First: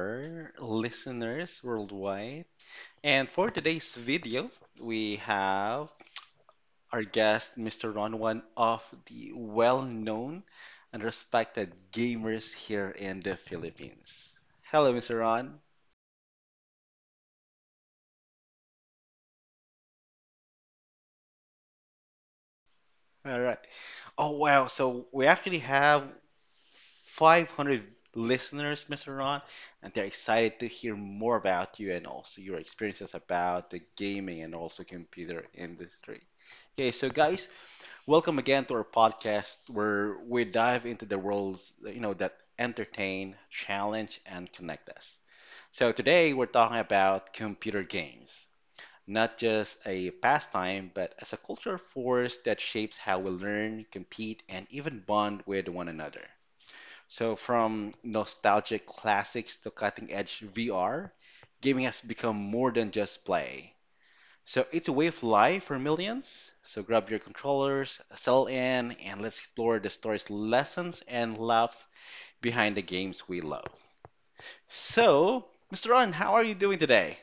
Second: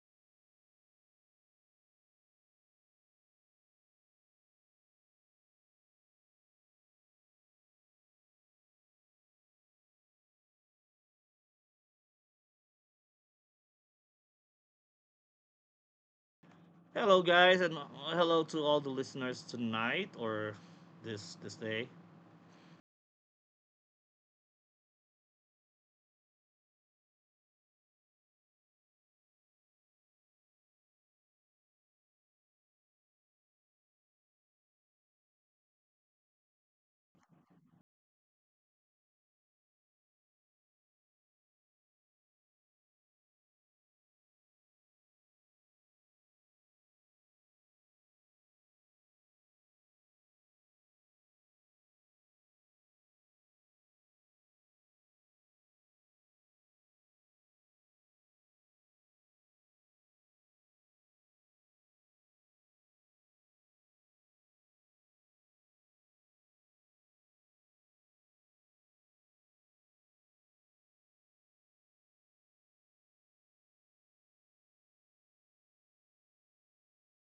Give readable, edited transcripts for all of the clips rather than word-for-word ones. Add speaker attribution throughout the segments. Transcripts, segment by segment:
Speaker 1: our listeners worldwide. And for today's video, we have our guest, Mr. Ron, one of the well known and respected gamers here in the Philippines. Hello, Mr. Ron.
Speaker 2: Hello, guys, and hello to all the listeners tonight or this day.
Speaker 1: All right. Oh, wow. So, we actually have 500 listeners, Mr. Ron, and they're excited to hear more about you and also your experiences about the gaming and also computer industry. Okay, so guys, welcome again to our podcast where we dive into the worlds, that entertain, challenge, and connect us. So today we're talking about computer games, not just a pastime, but as a cultural force that shapes how we learn, compete, and even bond with one another. So, from nostalgic classics to cutting edge VR, gaming has become more than just play. So, it's a way of life for millions. So, grab your controllers, settle in, and let's explore the stories, lessons, and laughs behind the games we love. So, Mr. Ron, how are you doing today?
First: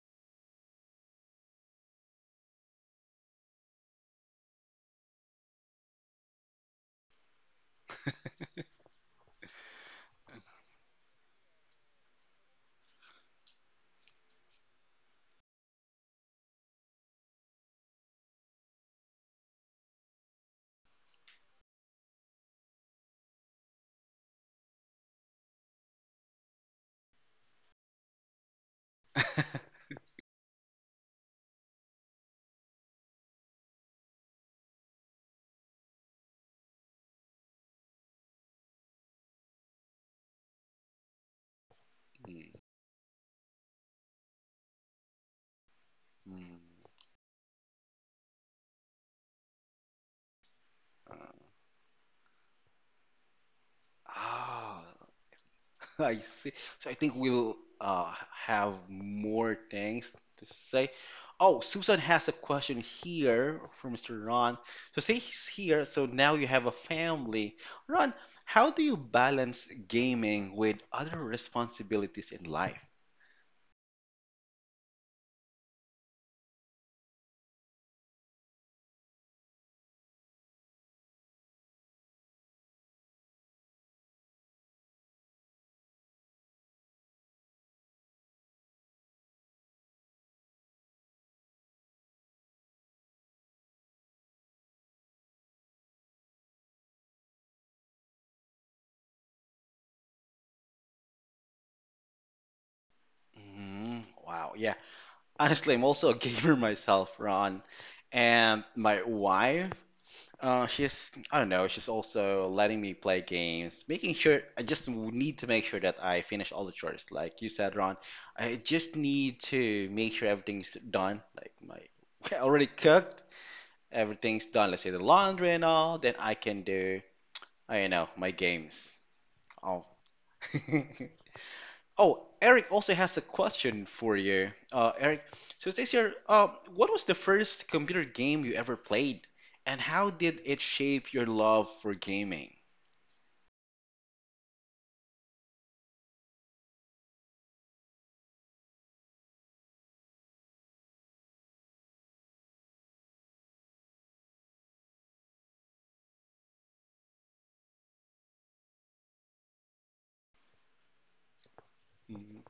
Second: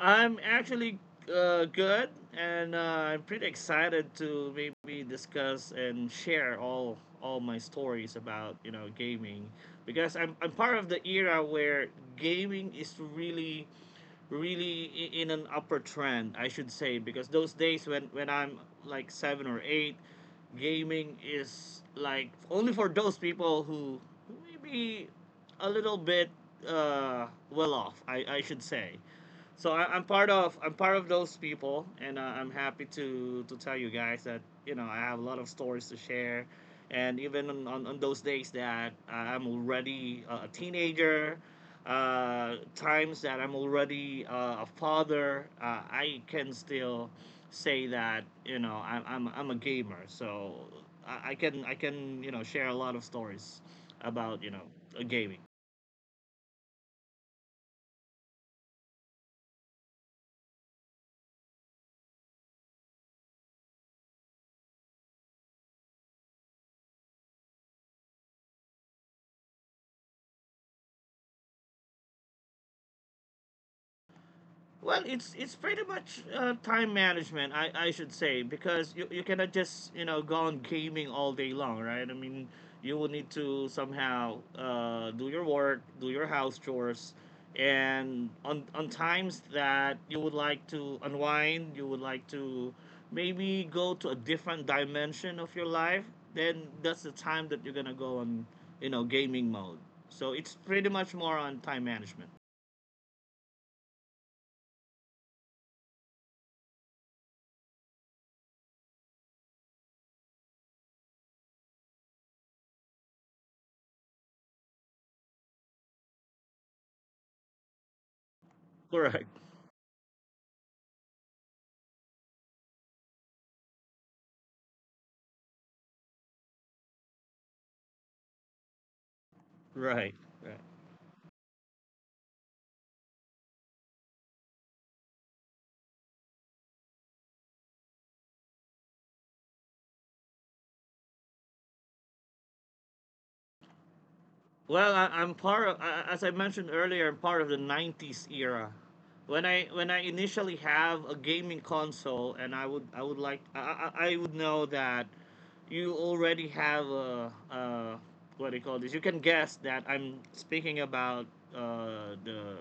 Speaker 2: I'm actually good, and I'm pretty excited to maybe discuss and share all my stories about gaming because I'm part of the era where gaming is really in an upper trend, I should say, because those days when I'm like seven or eight, gaming is like only for those people who maybe a little bit well off. I should say so I'm part of those people, and I'm happy to tell you guys that I have a lot of stories to share, and even on those days that I'm already a teenager,
Speaker 1: Mm,
Speaker 2: times that I'm already a father. I can
Speaker 1: mm.
Speaker 2: still say that I'm a gamer, so I can share a lot of stories about
Speaker 1: Ah,
Speaker 2: gaming.
Speaker 1: I see. So I think we'll have more things to say. Oh, Susan has a question here for Mr. Ron. So say he's here, so now you have a family. Ron, how do you balance gaming with other responsibilities in life?
Speaker 2: Well, it's pretty much time management, I should say, because you cannot just go on gaming all day long, right? I mean, you will need to somehow do your work, do your house chores, and on times that you would like to unwind, you would like to maybe go to a different dimension of your life. Then that's the time that you're gonna go on gaming mode. So it's pretty much more on time management.
Speaker 1: Mm, wow, yeah. Honestly, I'm also a gamer myself, Ron. And my wife she's, I don't know, she's also letting me play games, making sure I just need to make sure that I finish all the chores. Like you said, Ron, I just
Speaker 2: Correct.
Speaker 1: need to make sure everything's done. Like my, I already cooked, everything's done. Let's say the laundry and all, then I can do, I don't know, my games. Oh.
Speaker 2: Right. Right.
Speaker 1: Oh, Eric also has a question for you. Eric, so it says here, what was the first computer game you ever played, and how did it shape your love for gaming?
Speaker 2: Well, I'm part of, as I mentioned earlier, I'm part of the '90s era. When I initially have a gaming console, and I would like I would know that you already have a, what do you call this? You can guess that I'm speaking about uh,
Speaker 1: Mhm.
Speaker 2: the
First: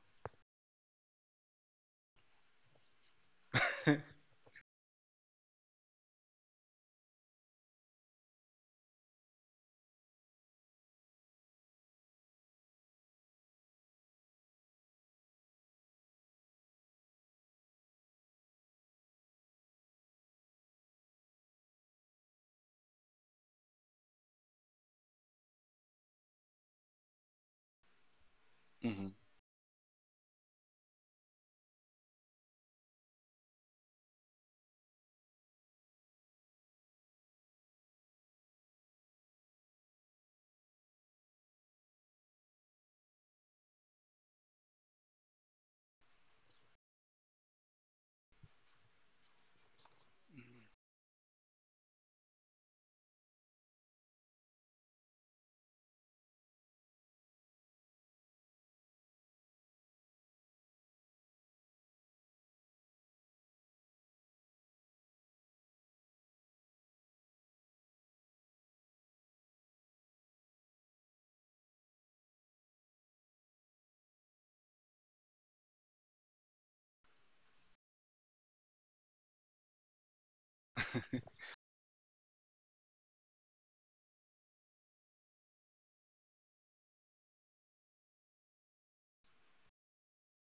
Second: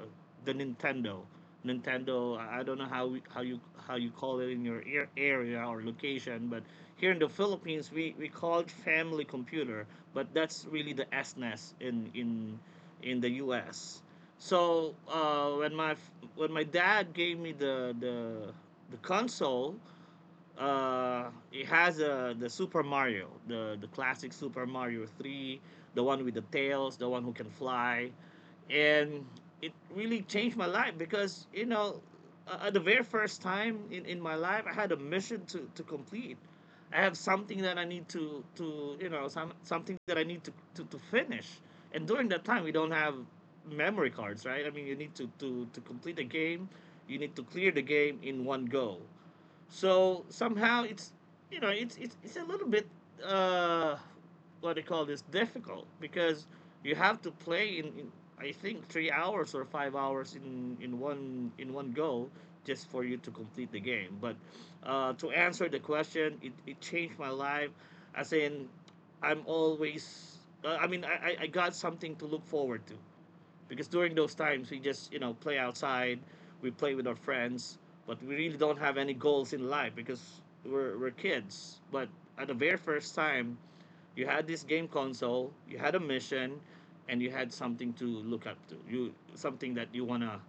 Speaker 2: the Nintendo. Nintendo. I don't know how you how you call it in your area or location, but here in the Philippines, we call it family computer, but that's really the SNES in the U.S. So when my dad gave me the console, it has the Super Mario, the classic Super Mario 3, the one with the tails, the one who can fly,
Speaker 1: Mhm.
Speaker 2: and it really changed my life because at the very first time in my life, I had a mission to complete. I have something that I need to some something that I need to finish, and during that time we don't have memory cards, right? I mean, you need to complete the game, you need to clear the game in one go. So somehow it's it's a little bit uh, what do you call this, difficult, because you have to play in I think 3 hours or 5 hours in one go just for you to complete the game. But to answer the question, it changed my life. As in, I'm always I mean I got something to look forward to, because during those times we just play outside, we play with our friends, but we really don't have any goals in life because we're kids. But at the very first time you had this game console, you had a mission, and you had something to look up to, you something that you want to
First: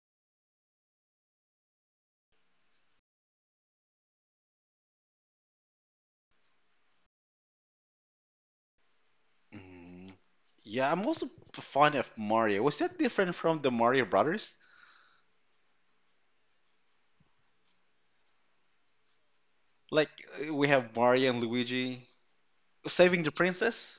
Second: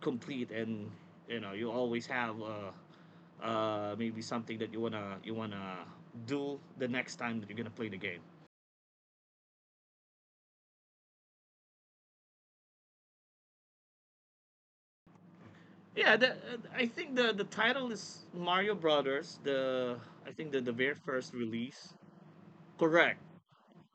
Speaker 2: complete, and you always have maybe something that you wanna do the next time that you're gonna play the game.
Speaker 1: Mhm. Yeah, I'm also fond of Mario. Was that different from the Mario Brothers?
Speaker 2: Yeah, the, I think the title is Mario Brothers. The
Speaker 1: Like
Speaker 2: I think
Speaker 1: we
Speaker 2: the
Speaker 1: have
Speaker 2: very
Speaker 1: Mario
Speaker 2: first
Speaker 1: and
Speaker 2: release.
Speaker 1: Luigi saving
Speaker 2: Correct.
Speaker 1: the princess?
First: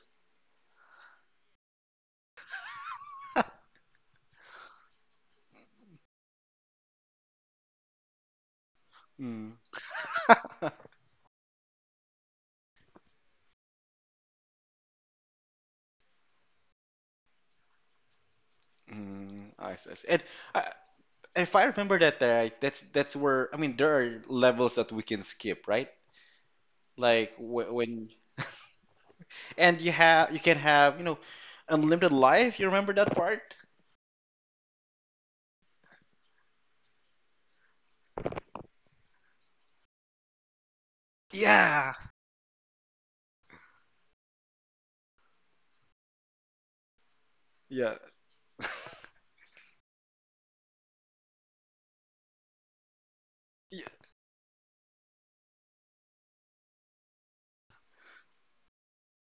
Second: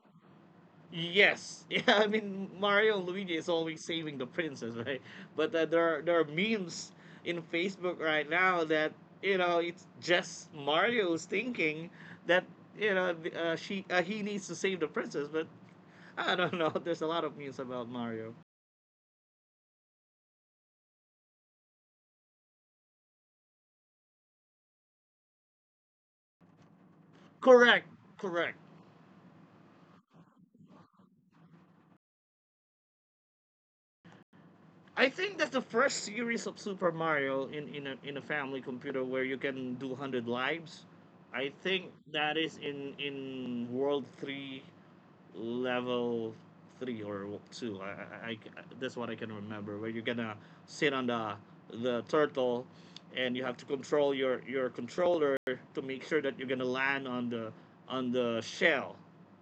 Speaker 2: Yes. Yeah, I mean Mario and Luigi is always saving the princess, right? But there are memes in Facebook right now that
Speaker 1: Mm.
Speaker 2: it's just Mario's thinking that you know th- she he needs to save the princess, but I don't know. There's a lot of memes about Mario.
Speaker 1: Mm, I see. I see. And I, if I remember that right, that's where I mean there are levels that we can skip, right? Like wh-
Speaker 2: Correct.
Speaker 1: when
Speaker 2: Correct.
Speaker 1: and you have you can have, you know, unlimited life. You remember that part?
Speaker 2: I think that's the first series of Super Mario in a family computer where you can do 100 lives. I think
Speaker 1: Yeah.
Speaker 2: that is in World Three, Level Three or Two.
Speaker 1: Yeah.
Speaker 2: I that's what I can remember. Where you're gonna sit on the turtle, and you have to
Speaker 1: Yeah.
Speaker 2: control your controller to make sure that you're gonna land on the shell.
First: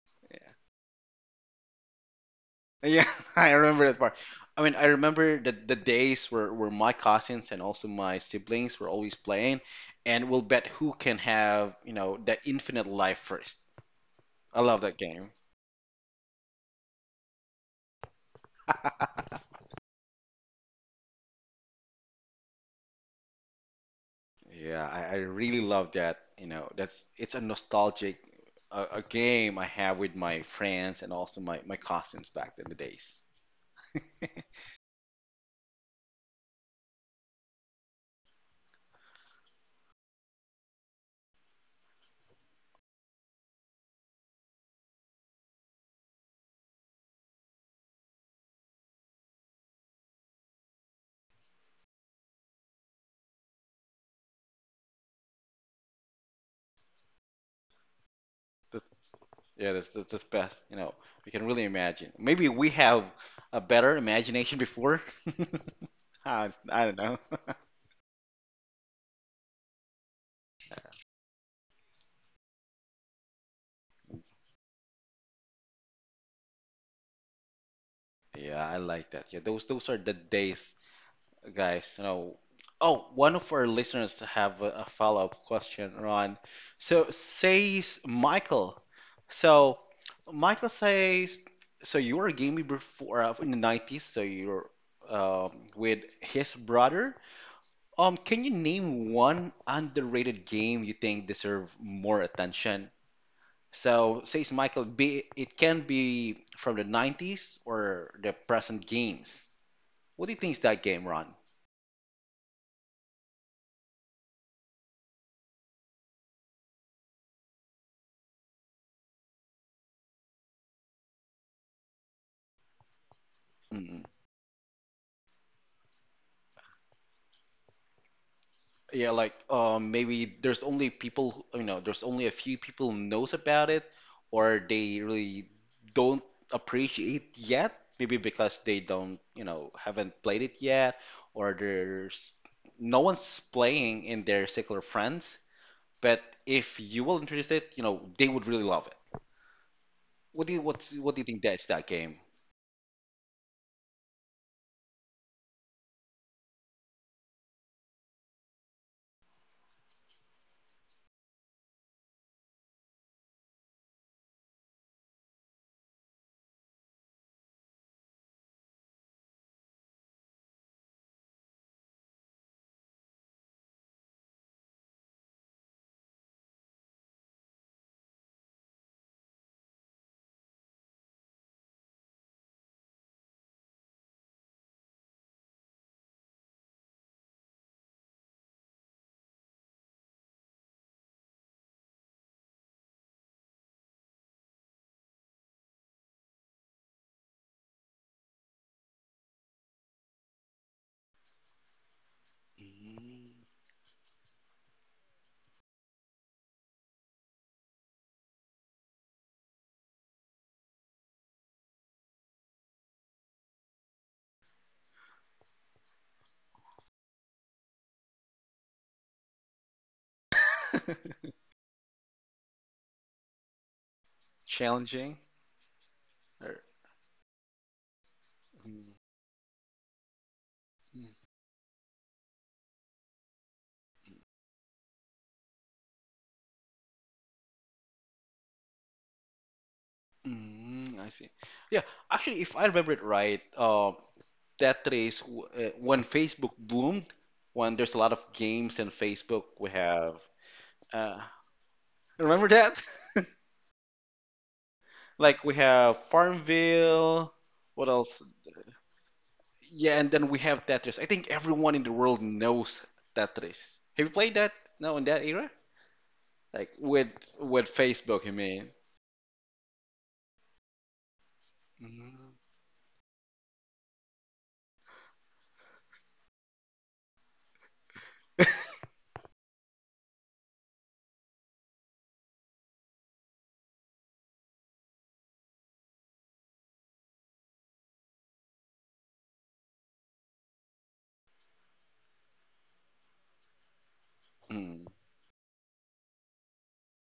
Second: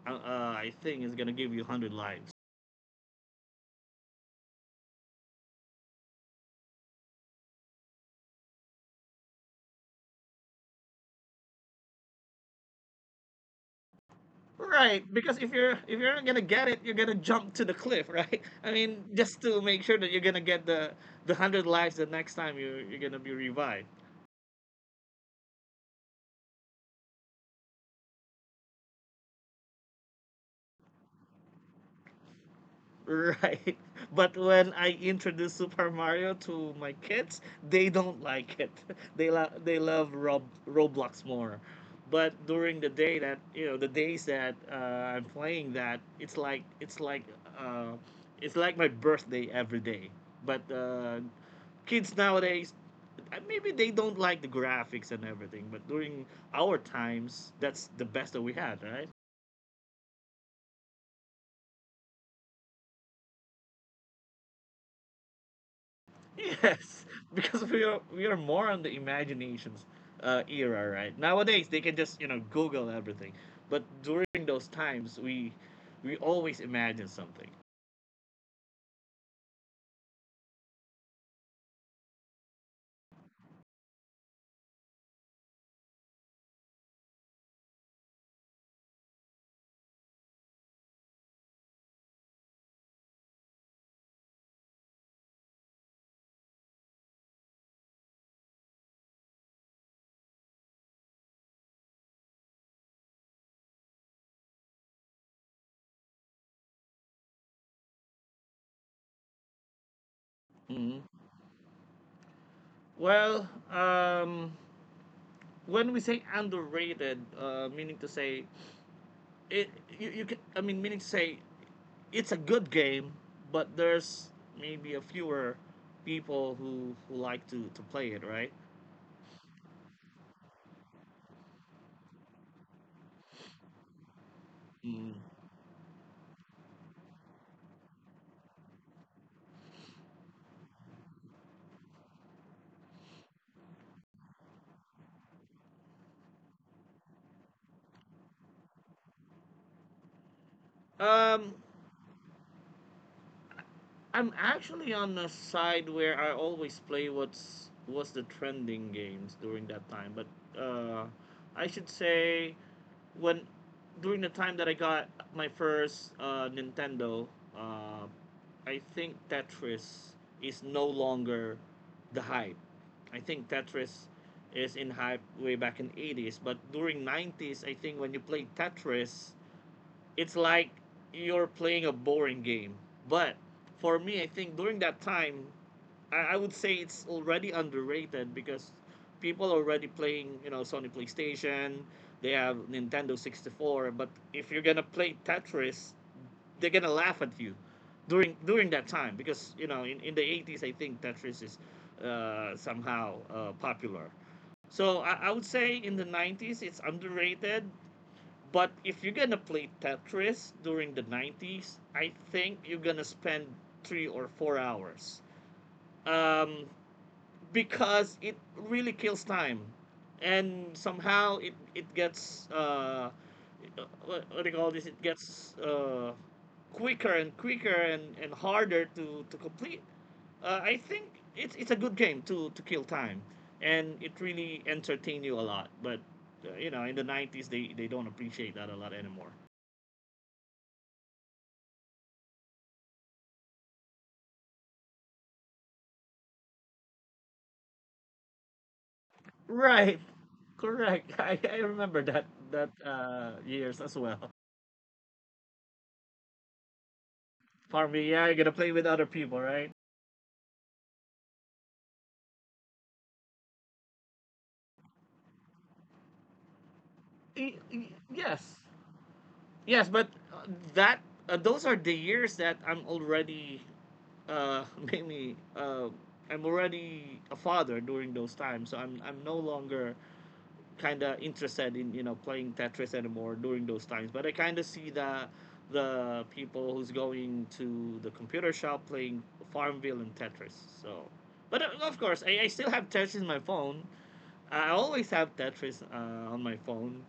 Speaker 2: I think it's gonna give you 100 lives.
Speaker 1: Yeah, I remember that part. I mean, I remember the days where my cousins and also my siblings were always playing, and we'll bet who can have, you know, the infinite life first. I love that
Speaker 2: Right,
Speaker 1: game.
Speaker 2: because if you're not gonna get it, you're gonna jump to the cliff, right? I mean, just to make sure that you're gonna get the hundred lives the next time you're gonna be revived,
Speaker 1: Yeah, I really love that. You know, that's it's a nostalgic a game I have with my friends and also my cousins back in the days.
Speaker 2: right? But when I introduce Super Mario to my kids, they don't like it. They love Roblox more. But during the day that the days that I'm playing that, uh, it's like my birthday every day. But kids nowadays maybe they don't like the graphics and everything, but during our times, that's the best that we had, right?
Speaker 1: Yeah, that's best. You know, we can really imagine. Maybe we have a better imagination before. I don't
Speaker 2: Yes,
Speaker 1: know.
Speaker 2: because we are more on the imaginations era, right? Nowadays they can just Google everything, but during those times we always imagine something.
Speaker 1: Yeah, I like that. Yeah, those are the days, guys. You know. Oh, one of our listeners have a follow-up question, Ron. So says Michael. So Michael says, so you were a gamer before in the 90s. So you're with his brother. Can you name one underrated game you think deserve more attention? So, says Michael, be it can be from the 90s or the present games. What do you think is that
Speaker 2: hmm
Speaker 1: game, Ron?
Speaker 2: Well, when we say underrated, meaning to say it, you can, I mean meaning to say it's a good game, but
Speaker 1: Mm.
Speaker 2: there's maybe a fewer people who like to play it, right?
Speaker 1: Yeah, like maybe there's only people, you know, there's only a few people who knows about it, or they
Speaker 2: Mm.
Speaker 1: really don't appreciate yet. Maybe because they don't, you know, haven't played it yet, or there's no one's playing in their circle of friends. But if you will introduce it, you know, they would really love it. What do you think
Speaker 2: Um,
Speaker 1: that's that game?
Speaker 2: I'm actually on the side where I always play what's the trending games during that time. But uh, I should say when during the time that I got my first Nintendo, uh, I think Tetris is no longer the hype. I think Tetris is in hype way back in '80s, but during '90s, I think when you play Tetris, it's like you're playing a boring game. But for me, I think during that time, I would say it's already underrated because people are already playing, you know, Sony PlayStation, they have Nintendo 64, but if you're gonna play Tetris, they're gonna laugh at you during that time because you know in the '80s I think Tetris is somehow
Speaker 1: Mm,
Speaker 2: popular. So I would say in the '90s it's underrated, but if you're gonna play Tetris during the '90s, I think you're gonna spend 3 or 4 hours, um, because it really kills time, and somehow it gets. What do you call this? It
Speaker 1: challenging
Speaker 2: gets
Speaker 1: or
Speaker 2: quicker and quicker and harder to complete. I think it's a good game to kill time, and it really entertain you a lot. But you know, in the '90s, they don't appreciate that a lot anymore.
Speaker 1: mm, mm, I see. Yeah, actually, if I remember it right, that when Facebook bloomed, when there's a lot of games in Facebook, we
Speaker 2: Right.
Speaker 1: have
Speaker 2: Correct.
Speaker 1: uh,
Speaker 2: I remember
Speaker 1: remember
Speaker 2: that
Speaker 1: that?
Speaker 2: years as well.
Speaker 1: Like we have Farmville.
Speaker 2: For
Speaker 1: What
Speaker 2: me, yeah,
Speaker 1: else?
Speaker 2: you're gonna play with other people, right?
Speaker 1: Yeah, and then we have Tetris. I think everyone in the world knows Tetris. Have you played that now in that era? Like with Facebook, you
Speaker 2: Yes.
Speaker 1: mean?
Speaker 2: Yes, but that those are the years
Speaker 1: Mm,
Speaker 2: that I'm already uh, mainly I'm already a father during those times, so I'm no longer kind of interested in playing Tetris anymore during those times. But I kind of see the people who's going to the computer shop playing Farmville and Tetris. So, but of course, I still have Tetris in my phone. I
Speaker 1: mm,
Speaker 2: always have Tetris on my phone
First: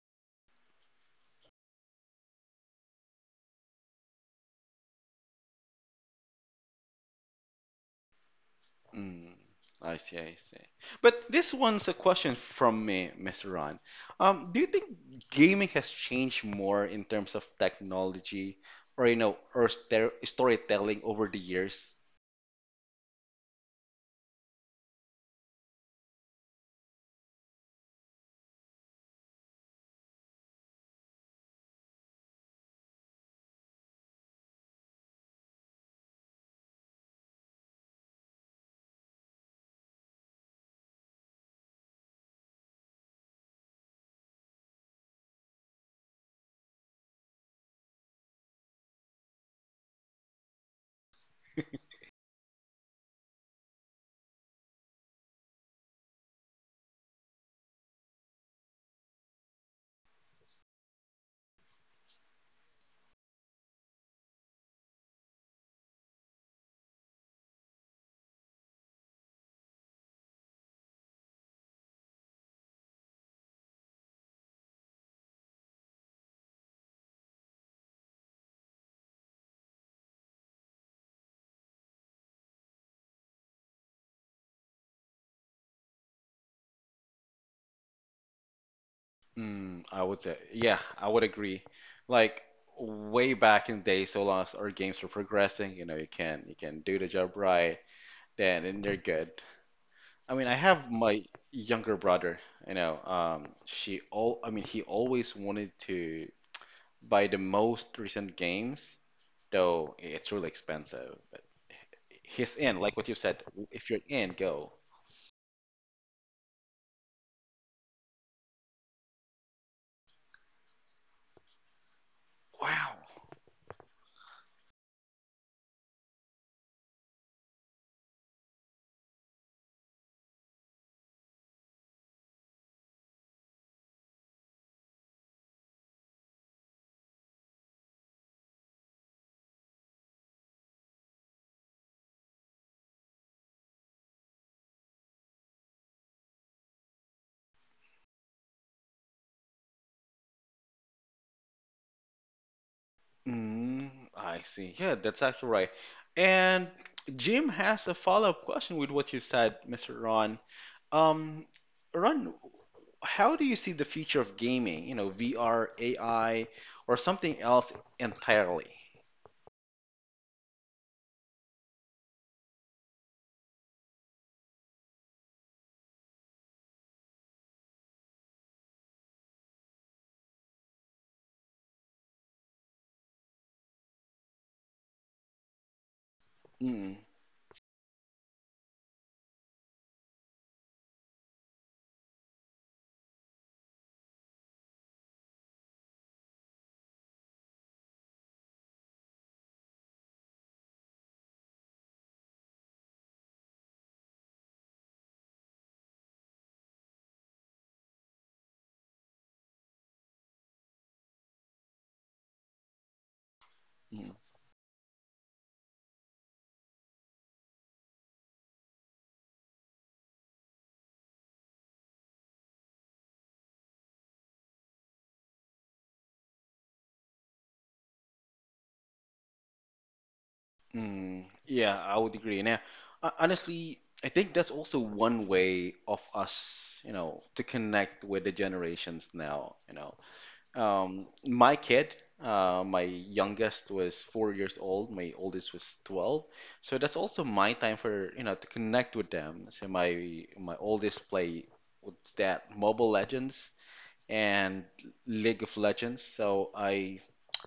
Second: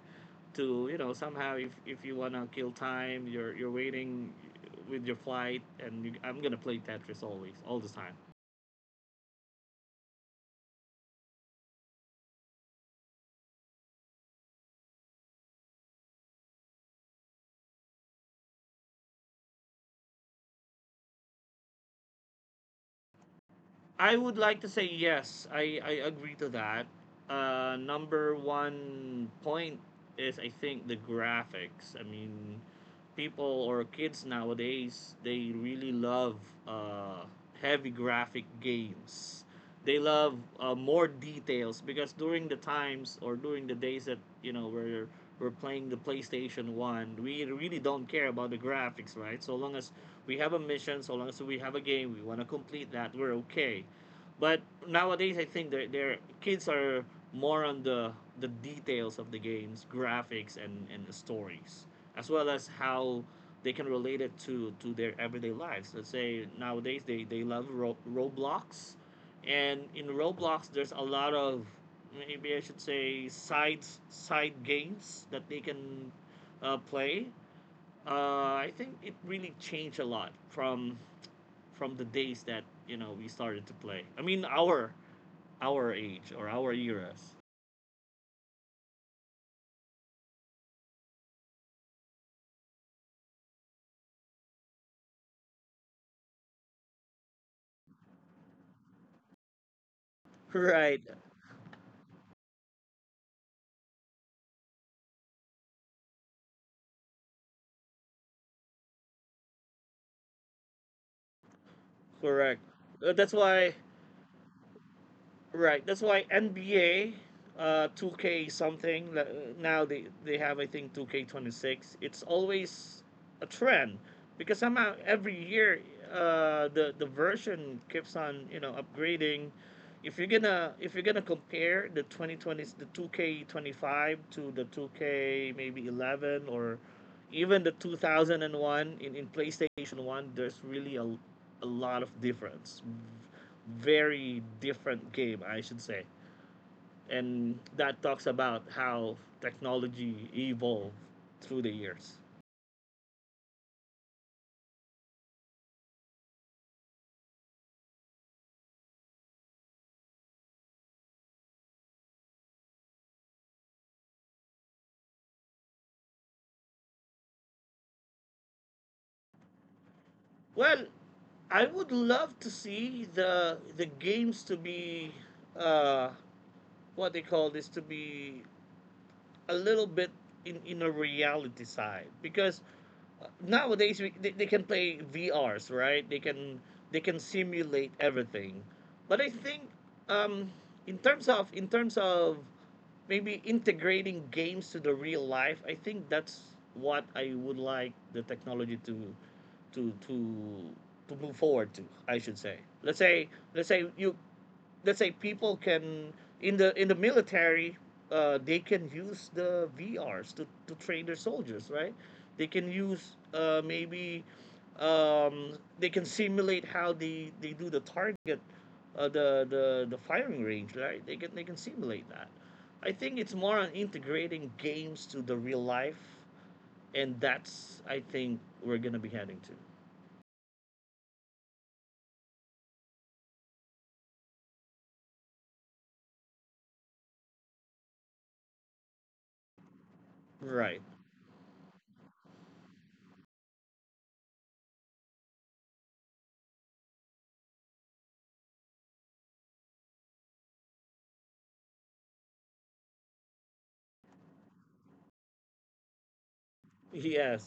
Speaker 2: to somehow, if you wanna kill time, you're waiting with your flight, and I'm gonna play Tetris always, all the time.
Speaker 1: mm. I see, I see. But this one's a question from me, Mr. Ron. Do you think gaming has changed more in terms of technology or you know, or storytelling over the years?
Speaker 2: I would like to say yes. I agree to that. Number one point is I think the graphics. I mean, people or kids nowadays they really love uh, heavy graphic games. They love more details because during the times or during the days that you know we're we're playing the PlayStation One, we really don't care about the graphics, right? So long as we have a mission, so long as we have a game, we want to complete that, we're okay. But nowadays, I think their kids are more on the details of the games, graphics, and stories, as well as how they can relate it to their everyday lives. Let's say nowadays they love Roblox, and in Roblox there's a lot of maybe, I should say, side games that they can play. I think it really changed a lot from the days that we started to play. I mean, our age or our eras.
Speaker 1: Mm, I would say, yeah, I would agree. Like way back in the day, so long as our games are progressing, you know, you can do the job right, then and they're good. I mean, I have
Speaker 2: Right,
Speaker 1: my younger brother, you know, she all, I mean, he always wanted to buy the most recent games, though it's really expensive. But he's
Speaker 2: correct.
Speaker 1: in, like what you said,
Speaker 2: That's why
Speaker 1: if you're in, go.
Speaker 2: Right. That's why NBA, 2K something. Now they have, I think, 2K26. It's
Speaker 1: Wow.
Speaker 2: always a trend because somehow every year the version keeps on upgrading. If you're gonna compare the 2020, the 2K25, to the 2K maybe 11, or even the 2001 in PlayStation 1, there's really a lot of difference. Very different game, I should say. And that talks about how technology evolved through the years.
Speaker 1: Mm, I see. Yeah, that's actually right. And Jim has a follow-up question with what you've said, Mr. Ron. Um, Ron, how do you see the future of gaming? You know, VR, AI, or something else entirely?
Speaker 2: Well, I would love to see the games to be uh, what they call this, to be a little bit in a reality side, because nowadays they can play VRs, right?
Speaker 1: Mm,
Speaker 2: They can simulate everything. But I think um, in terms of maybe integrating games to the real life, I think that's what I would like the technology to to to to move forward to, I should say. Let's say people can in the military, they can use the VRs to train their soldiers, right? They can use
Speaker 1: mm,
Speaker 2: maybe um, they can simulate how they do the target, uh, the firing range, right? They can simulate that. I think it's more on integrating games to the real life, and that's, I think, we're gonna be heading to.
Speaker 1: mm. Yeah, I would agree. Now, honestly, I think that's also one way of us, you know, to connect with the generations now, you know.
Speaker 2: Right.
Speaker 1: My kid, my youngest was 4 years old, my oldest was 12. So that's also my time for, you know, to connect with them. So my oldest play what's that, Mobile Legends and League of Legends. So
Speaker 2: Yes.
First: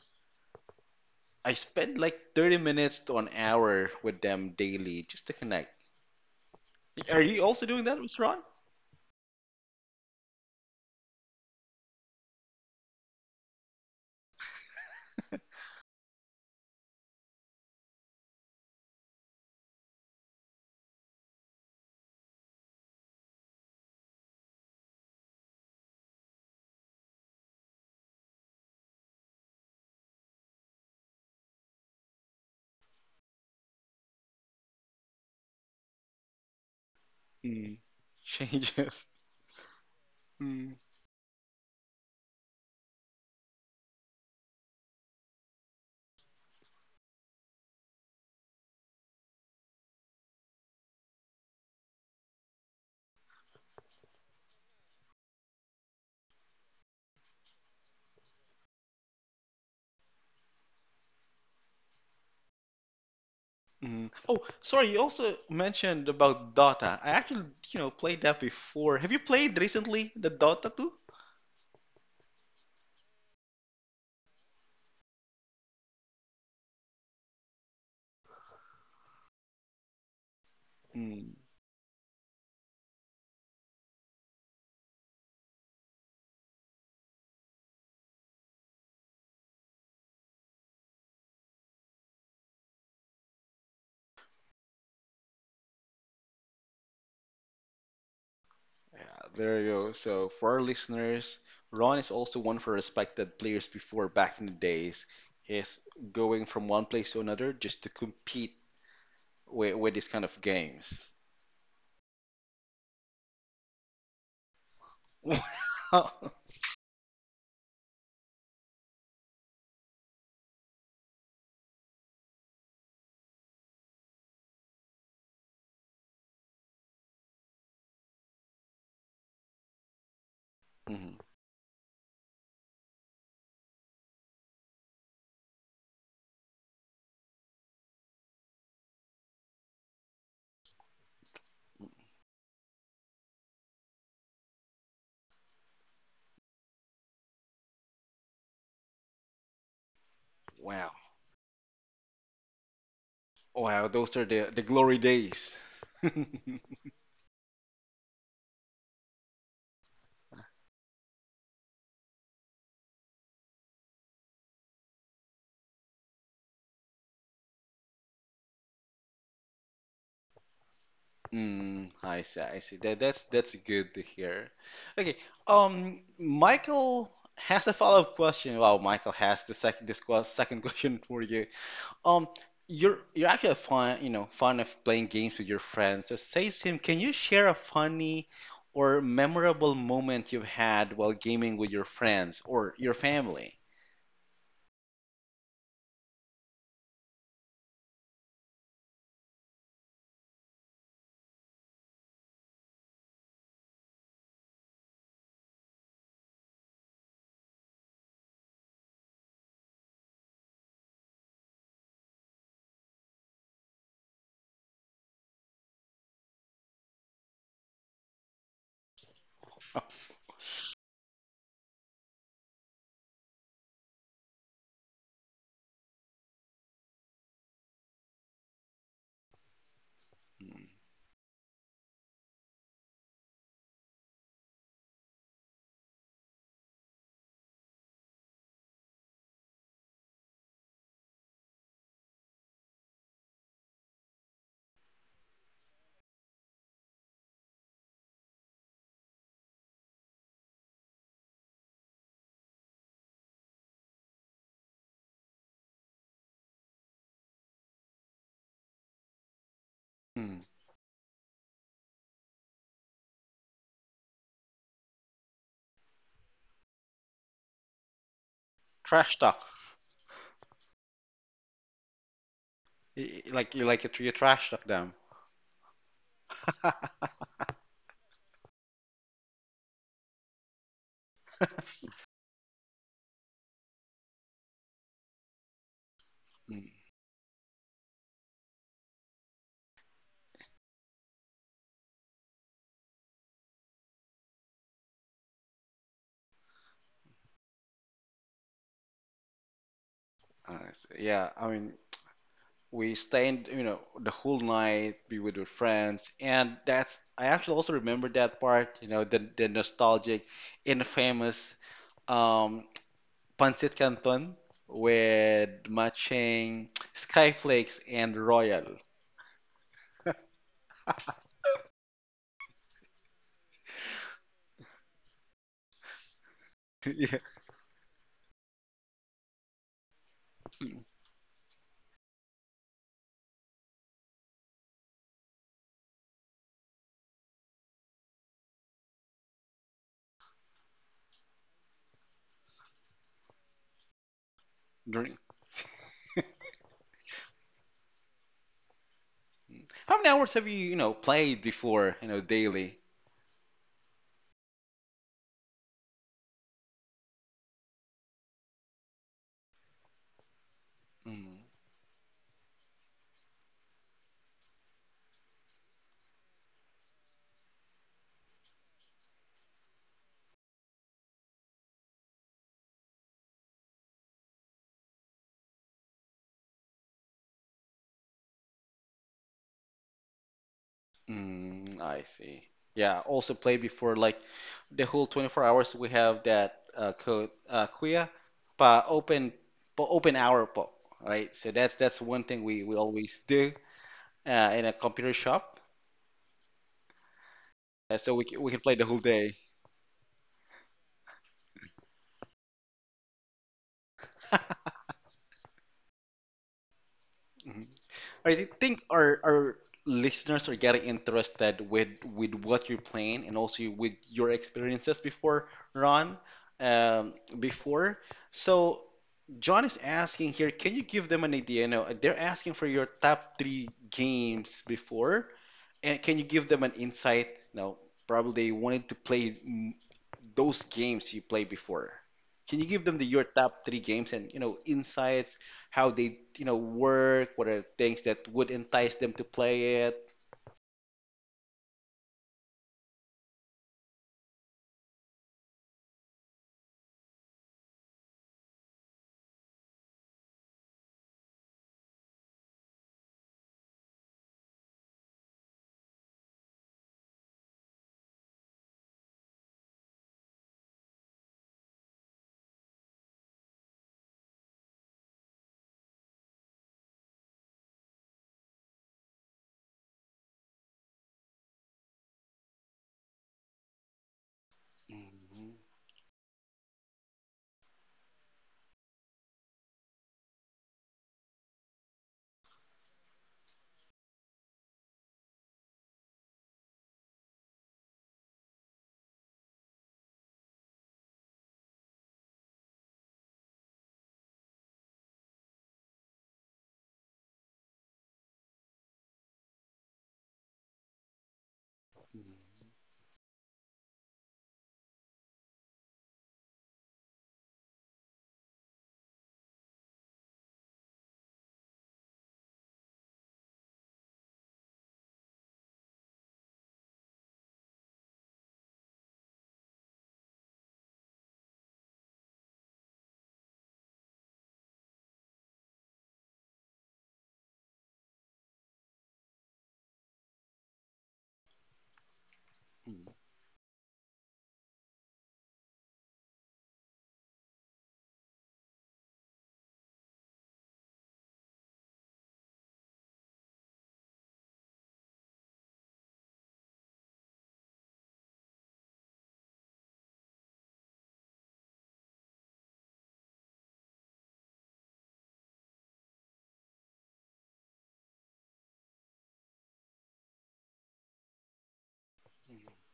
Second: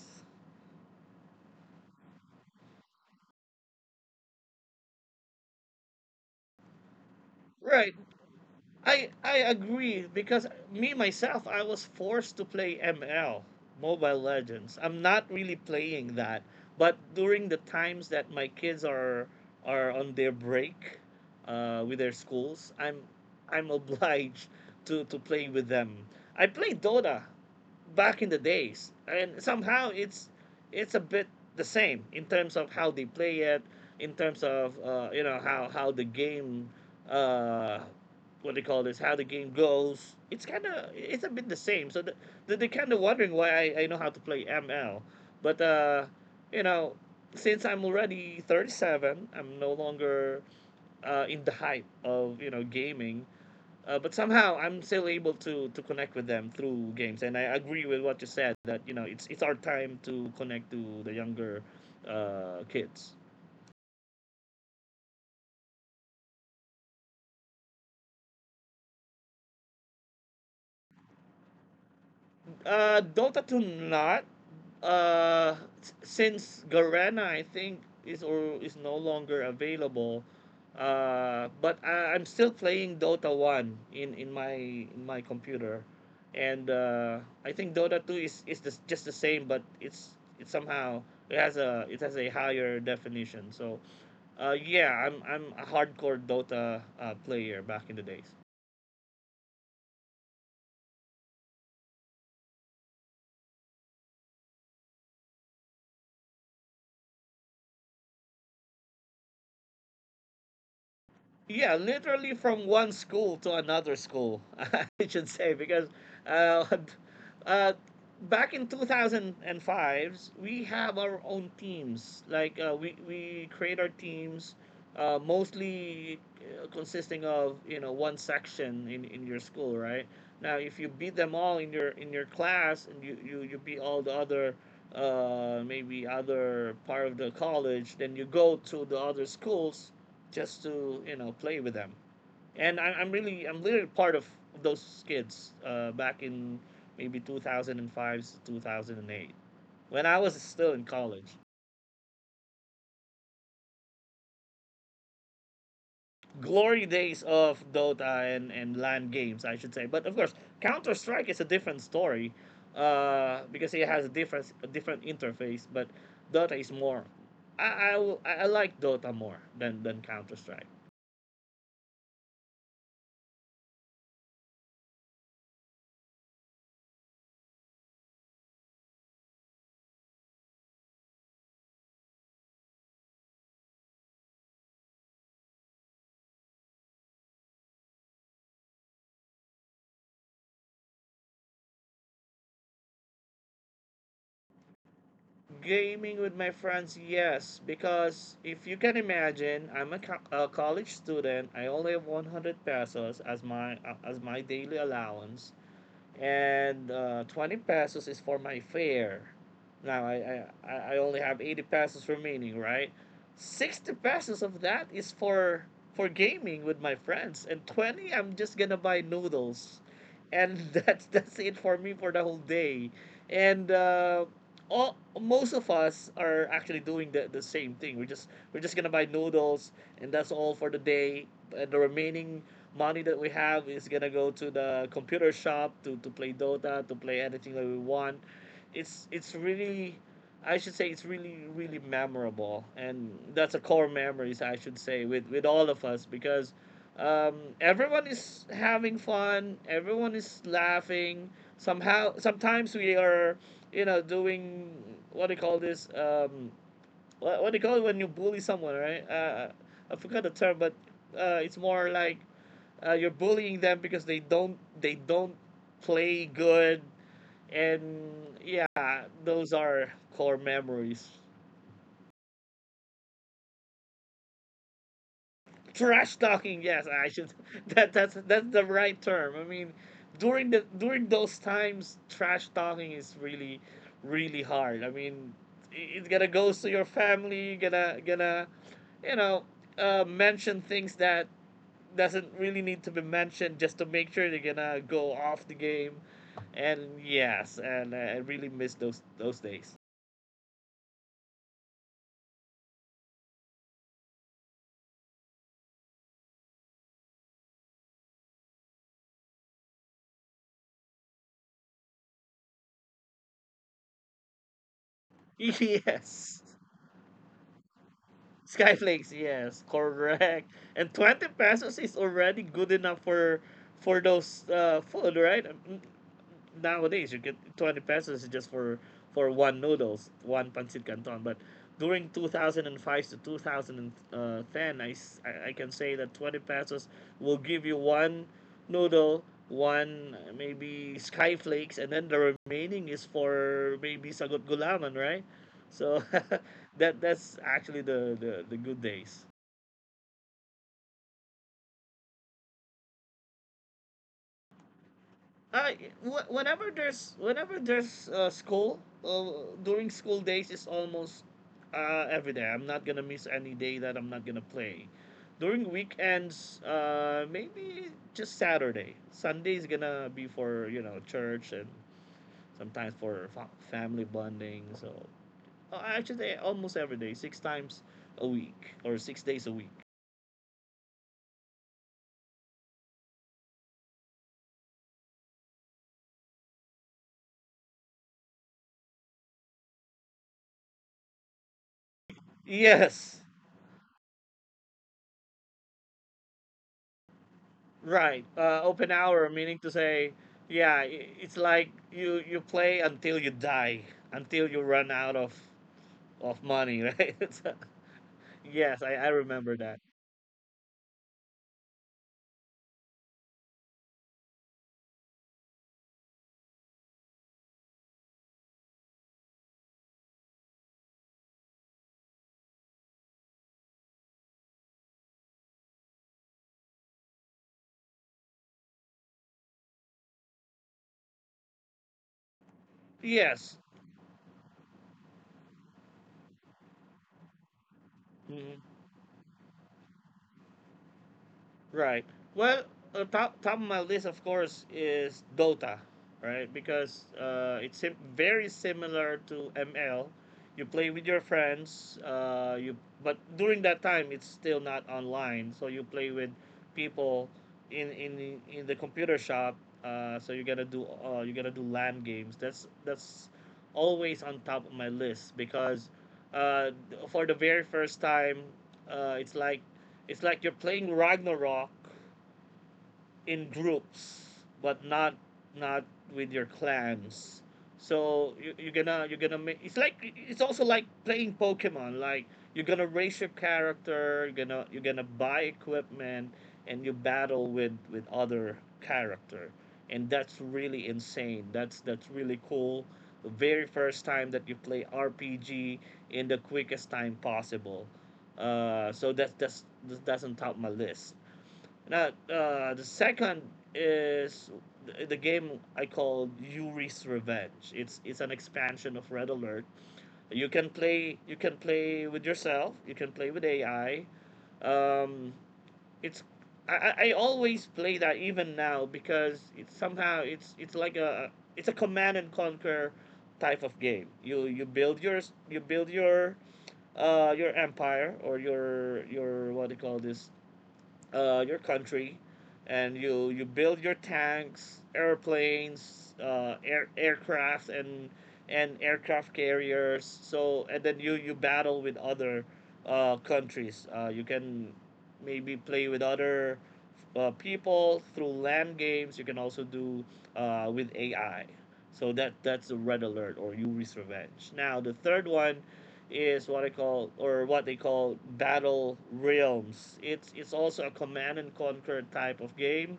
Speaker 1: I spend like 30 minutes to an hour with them daily just to connect. Are you also doing
Speaker 2: Right.
Speaker 1: that, Mr. Ron?
Speaker 2: I agree, because me myself, I was forced to play ML, Mobile Legends. I'm not really playing that, but during the times that my kids are on their break with their schools, I'm obliged to play with them. I played Dota back in the days, and somehow it's a bit the same in terms of how they play it, in terms of you know, how the game
Speaker 1: Mm.
Speaker 2: uh, what they call this,
Speaker 1: Changes.
Speaker 2: how the game goes. It's kind of it's a bit the same. So they're kind of wondering why I know how to play ML, but you know, since I'm already 37, I'm no longer in the hype of, you know, gaming. But somehow I'm still able to connect with them through games, and I agree with what you said, that you know it's our time to connect to the younger kids.
Speaker 1: Mm. Oh, sorry, you also mentioned about Dota. I actually, you know, played that before. Have you played recently the Dota 2?
Speaker 2: Dota 2, not. Uh, since Garena, I think, is or is no longer available.
Speaker 1: Mm,
Speaker 2: But I'm still playing Dota 1 in my in my computer, and I think Dota 2 is the, just the same, but it's it somehow it has a higher definition. So, yeah, I'm a hardcore Dota player back in the days.
Speaker 1: yeah, there you go. So for our listeners, Ron is also one of our respected players before back in the days. He's going from one place to another just to compete with these kind of games.
Speaker 2: Yeah, literally from one school to another school, I should say, because
Speaker 1: Wow.
Speaker 2: uh, uh, back in 2005s, we have our own teams. Like we create our teams mostly consisting of, you know, one section in your school, right? Now, if you beat
Speaker 1: Mhm.
Speaker 2: them all in your class, and you beat all the other maybe other part of the college, then you go to the other schools just to, you know, play with them. And I'm really, I'm literally part of those kids back in maybe 2005 to 2008, when I was still in
Speaker 1: Wow.
Speaker 2: college.
Speaker 1: Wow, those are the glory days.
Speaker 2: Glory days of Dota and LAN games, I should say. But of course, Counter Strike is a different story because it has a different interface. But Dota is more. I I, I like Dota more than Counter Strike.
Speaker 1: Mm, I see, I see. That's good to hear. Okay, Michael has a follow-up question. Wow, Michael has the second second question for you. Um, you're actually fun, you know, fond of playing games with your friends. So says him, can you share a funny or memorable moment you've had while gaming with your friends or your family?
Speaker 2: Gaming with my friends, yes, because if you can imagine, I'm a college student. I only have 100 pesos as my daily allowance, and 20 pesos is for my fare. Now I only have 80 pesos remaining, right? 60 pesos of that is for gaming with my friends, and 20 I'm just gonna buy noodles, and that's it for me for the whole day. And all most of us are actually doing the same thing. We're just gonna buy noodles, and that's all for the day. And the remaining money that we have is gonna go to the computer shop to play Dota, to play anything that we want. It's really, I should say, it's really, really memorable, and that's a core memories, I should say, with all of us, because um, everyone is having fun, everyone is laughing. Somehow sometimes we are, you know, doing what do you call this? What do you call it when you bully someone, right? I forgot the
Speaker 1: Mm,
Speaker 2: term, but it's more like you're bullying them because they don't play good, and yeah,
Speaker 1: trash talk,
Speaker 2: those are core memories.
Speaker 1: Like you like it, you trash talk them.
Speaker 2: Trash talking, yes, I should. That that's the right term. I mean, during those times, trash talking is really, really hard. I mean, it- it's gonna go to
Speaker 1: Mm,
Speaker 2: your family. Gonna you know mention things that doesn't really need to be mentioned, just to make sure they're gonna go off the game. And yes, and I really miss those days.
Speaker 1: I see. Yeah, I mean, we stayed you know the whole night be with our friends and that's I actually also remember that part you know the nostalgic infamous um pancit canton with
Speaker 2: Yes.
Speaker 1: matching skyflakes and royal
Speaker 2: Skyflakes, yes, correct. And 20 pesos is already good enough for those food, right? Mm, nowadays, you
Speaker 1: yeah.
Speaker 2: get 20 pesos just for one noodles, one pancit canton. But during 2005 to 2010, I can say that 20 pesos will give you one noodle, one maybe skyflakes, and then the remaining is for maybe sagot gulaman,
Speaker 1: Drink.
Speaker 2: right? So that that's actually the good days.
Speaker 1: How many hours have you you know played before you know daily
Speaker 2: uh, Whenever there's, school, during school days, is almost
Speaker 1: mm.
Speaker 2: every day. I'm not gonna miss any day that I'm not gonna play. During weekends, maybe just Saturday Sunday is gonna be for, you know, church, and sometimes for family bonding. So actually almost every day, six times a week, or 6 days a week.
Speaker 1: Mm, I see. Yeah, also played before like the whole 24 hours we have that code Kuya pa open pa open hour po, right? So that's one thing we
Speaker 2: Yes.
Speaker 1: always do in a computer shop. So
Speaker 2: Right.
Speaker 1: we can play
Speaker 2: Open
Speaker 1: the whole
Speaker 2: hour,
Speaker 1: day.
Speaker 2: meaning to say, yeah, it's like you play until you die, until you run out of money, right? So,
Speaker 1: Mhm. I
Speaker 2: yes,
Speaker 1: think
Speaker 2: I remember
Speaker 1: our
Speaker 2: that.
Speaker 1: listeners are getting interested with what you're playing and also with your experiences before Ron before. So John is asking here, can you give them an idea? You know, they're asking for your top three games before, and can you give them an insight? You know, probably they wanted to play mm, those games you played before. Can you give them the, your
Speaker 2: Yes.
Speaker 1: top three games and you know insights, how they you know work, what are things that would
Speaker 2: Mm-hmm.
Speaker 1: entice them to play it?
Speaker 2: Right. Well, top of my list, of course, is Dota, right? Because very similar to ML. You play with your friends. You but during that time, it's still not online, so you play with people in the computer shop. So you gotta do LAN games. That's always on top of my list, because uh, for the very first time, uh, it's like it's like you're playing Ragnarok in groups, but not
Speaker 1: Mhm,
Speaker 2: not with your clans. So you're gonna make it's like it's also like playing pokemon, like you're gonna raise your character, you're gonna buy equipment, and you battle with other character, and that's really insane. That's really cool, the very first time that you play rpg in the quickest time possible. So that's that doesn't top my list. Now, the second is the game I call Yuri's Revenge. It's an expansion of Red Alert. You can play with yourself. You can play with AI. Um, it's I always play that even now, because it's somehow it's like a it's a command and conquer type of game. You build your your empire, or your, what do you call this, your country, and
Speaker 1: mm,
Speaker 2: you build your tanks, airplanes, aircraft, and aircraft carriers. So and then you battle with other countries. You can maybe play with other people through land games. You can also do with AI. So that that's the red alert or Yuri's revenge. Now the third one is what I call, or what they call, battle realms. It's also a command and conquer type of game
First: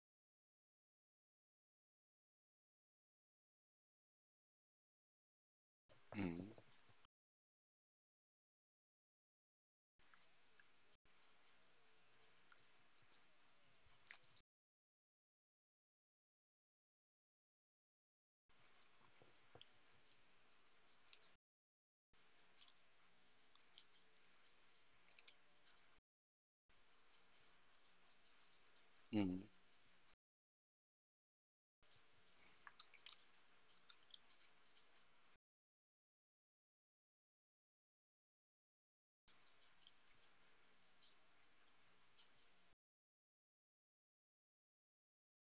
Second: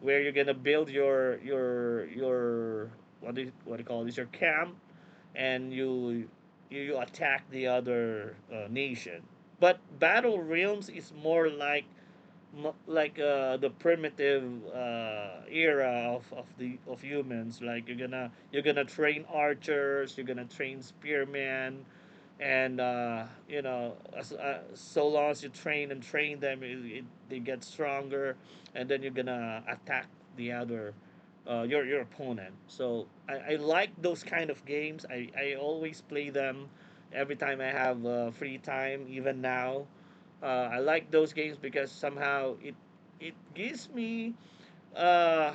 Speaker 2: where you're gonna build your your what do you call this, your camp, and
Speaker 1: mm,
Speaker 2: you, you attack the other nation. But battle realms is more like the primitive era of the of humans, like you're gonna train archers, you're gonna train spearmen, and you know, so long as you train and train them, it, they get stronger, and then you're
Speaker 1: mm,
Speaker 2: gonna attack the other, your opponent. So I like those kind of games. I always play them every time I have free time. Even now, uh, I like those games because somehow it it gives me uh, uh,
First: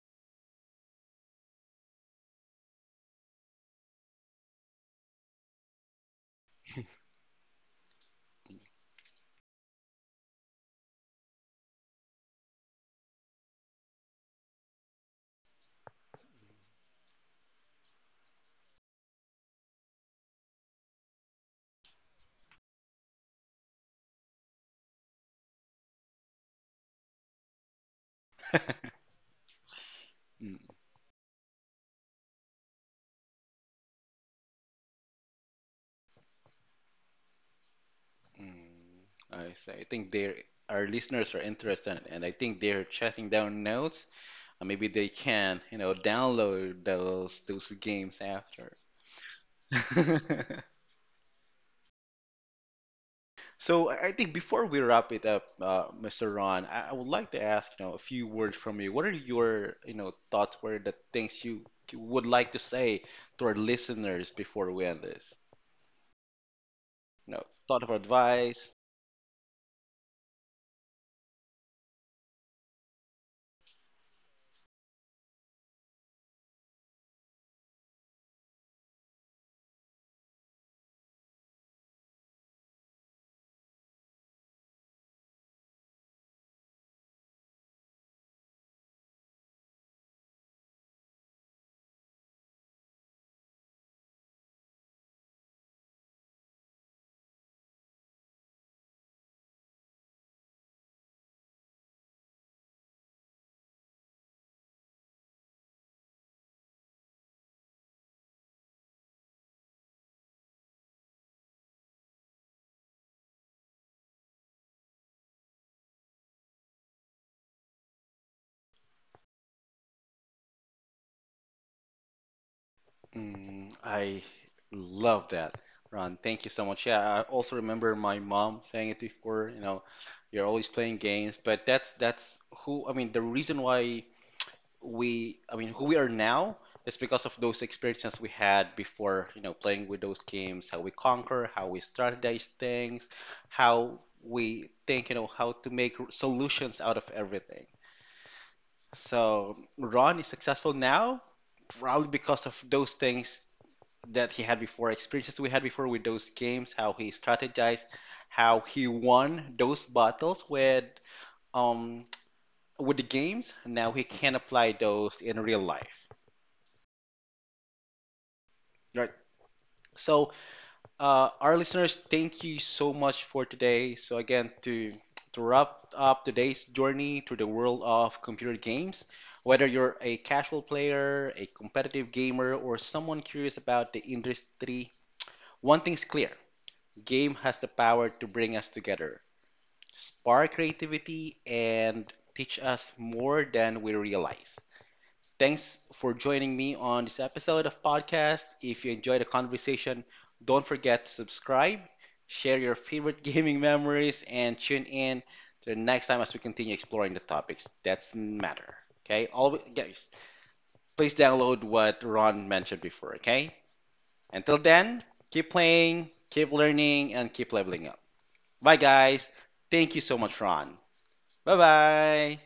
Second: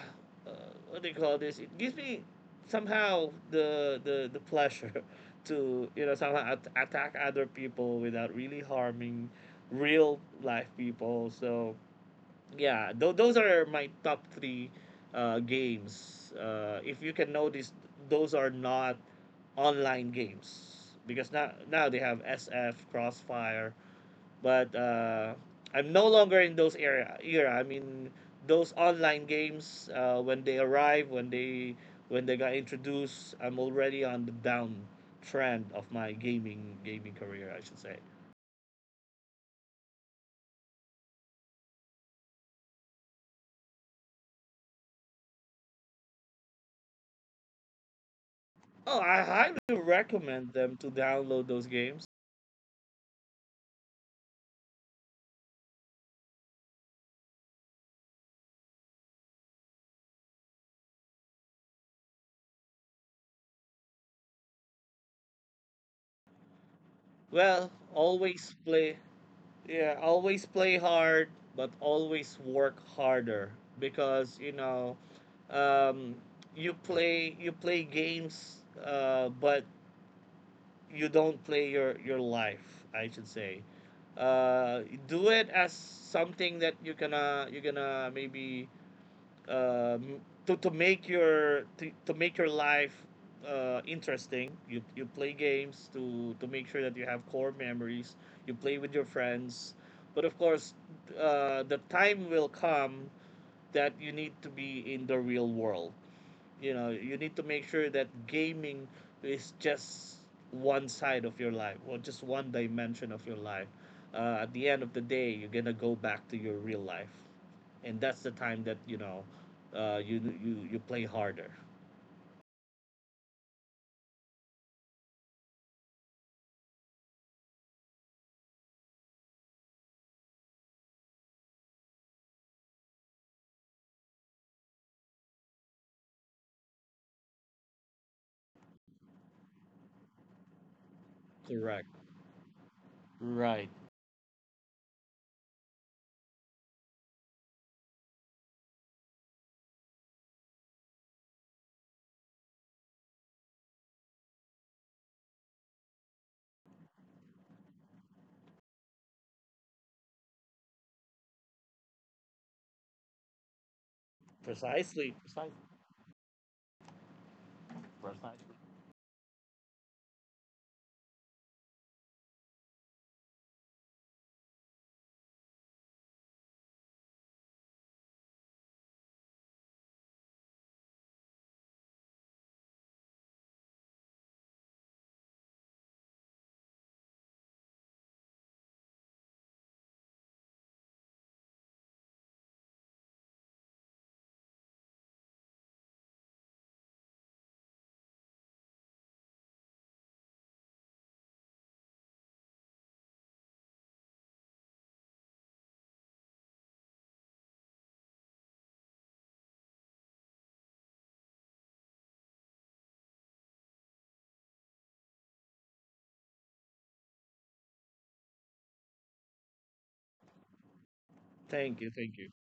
Speaker 2: what do you call this? It gives me somehow the pleasure to, you know, somehow attack other people without really harming real life people. So yeah, those are my top three games. If you can notice, those are not online games, because now now they have SF, Crossfire, but I'm no longer in those era. I mean, those online games when
Speaker 1: mm,
Speaker 2: they arrive, when they got introduced, I'm already on the down trend of my gaming career, I should say.
Speaker 1: mm. I see. I think they our listeners are interested, and I think they're jotting down notes And maybe they can, you know, download those games after.
Speaker 2: Oh, I highly recommend them to download those games.
Speaker 1: So I think before we wrap it up, Mr. Ron, I would like to ask, you know, a few words from you. What are your, you know, thoughts? What are the things you would like to say to our listeners before we end this? You know,
Speaker 2: Well,
Speaker 1: thought of
Speaker 2: always
Speaker 1: advice,
Speaker 2: play, yeah, always play hard, but always work harder, because you know um, you play games, but you don't play your life, I should say. uh do it as something that you're gonna maybe um to make your life interesting. You play games to make sure that you have core memories. You play with your friends, but of course, the time will come that you need to be in the real world. You know, you need to make sure that gaming is just one side of your life, or just one dimension of your life. At the end of the day, you're gonna go back to your real life, and that's the time that, you know, you you play harder.
Speaker 1: mm, I love that, Ron. Thank you so much. Yeah, I also remember my mom saying it before, you know, you're always playing games, but that's who, I mean, the reason why we, I mean, who we are now is because of those experiences we had before, you know, playing with those games, how we conquer, how we
Speaker 2: Correct.
Speaker 1: strategize things,
Speaker 2: Right.
Speaker 1: how we think, you know, how to make solutions out of everything. So Ron is successful now, probably because of those things that he had before, experiences we had before with those games, how he strategized, how he won those battles um with the games. Now he can apply
Speaker 2: precisely
Speaker 1: those in
Speaker 2: precisely
Speaker 1: real life,
Speaker 2: Precisely.
Speaker 1: right? So, our listeners, thank you so much for today. So again, to wrap up today's journey to the world of computer games, whether you're a casual player, a competitive gamer, or someone curious about the industry, one thing's clear: game has the power to bring us together, spark creativity, and teach us more than we realize. Thanks for joining me on this episode of podcast. If you enjoyed the conversation, don't forget to subscribe, share your favorite gaming memories, and tune in to the next time as we continue exploring the topics that matter. Okay, all guys, please download what Ron mentioned before. Okay, until then, keep playing, keep learning, and keep leveling up. Bye, guys. Thank you so much, Ron. Bye
Speaker 2: Thank you, thank you.
Speaker 1: bye.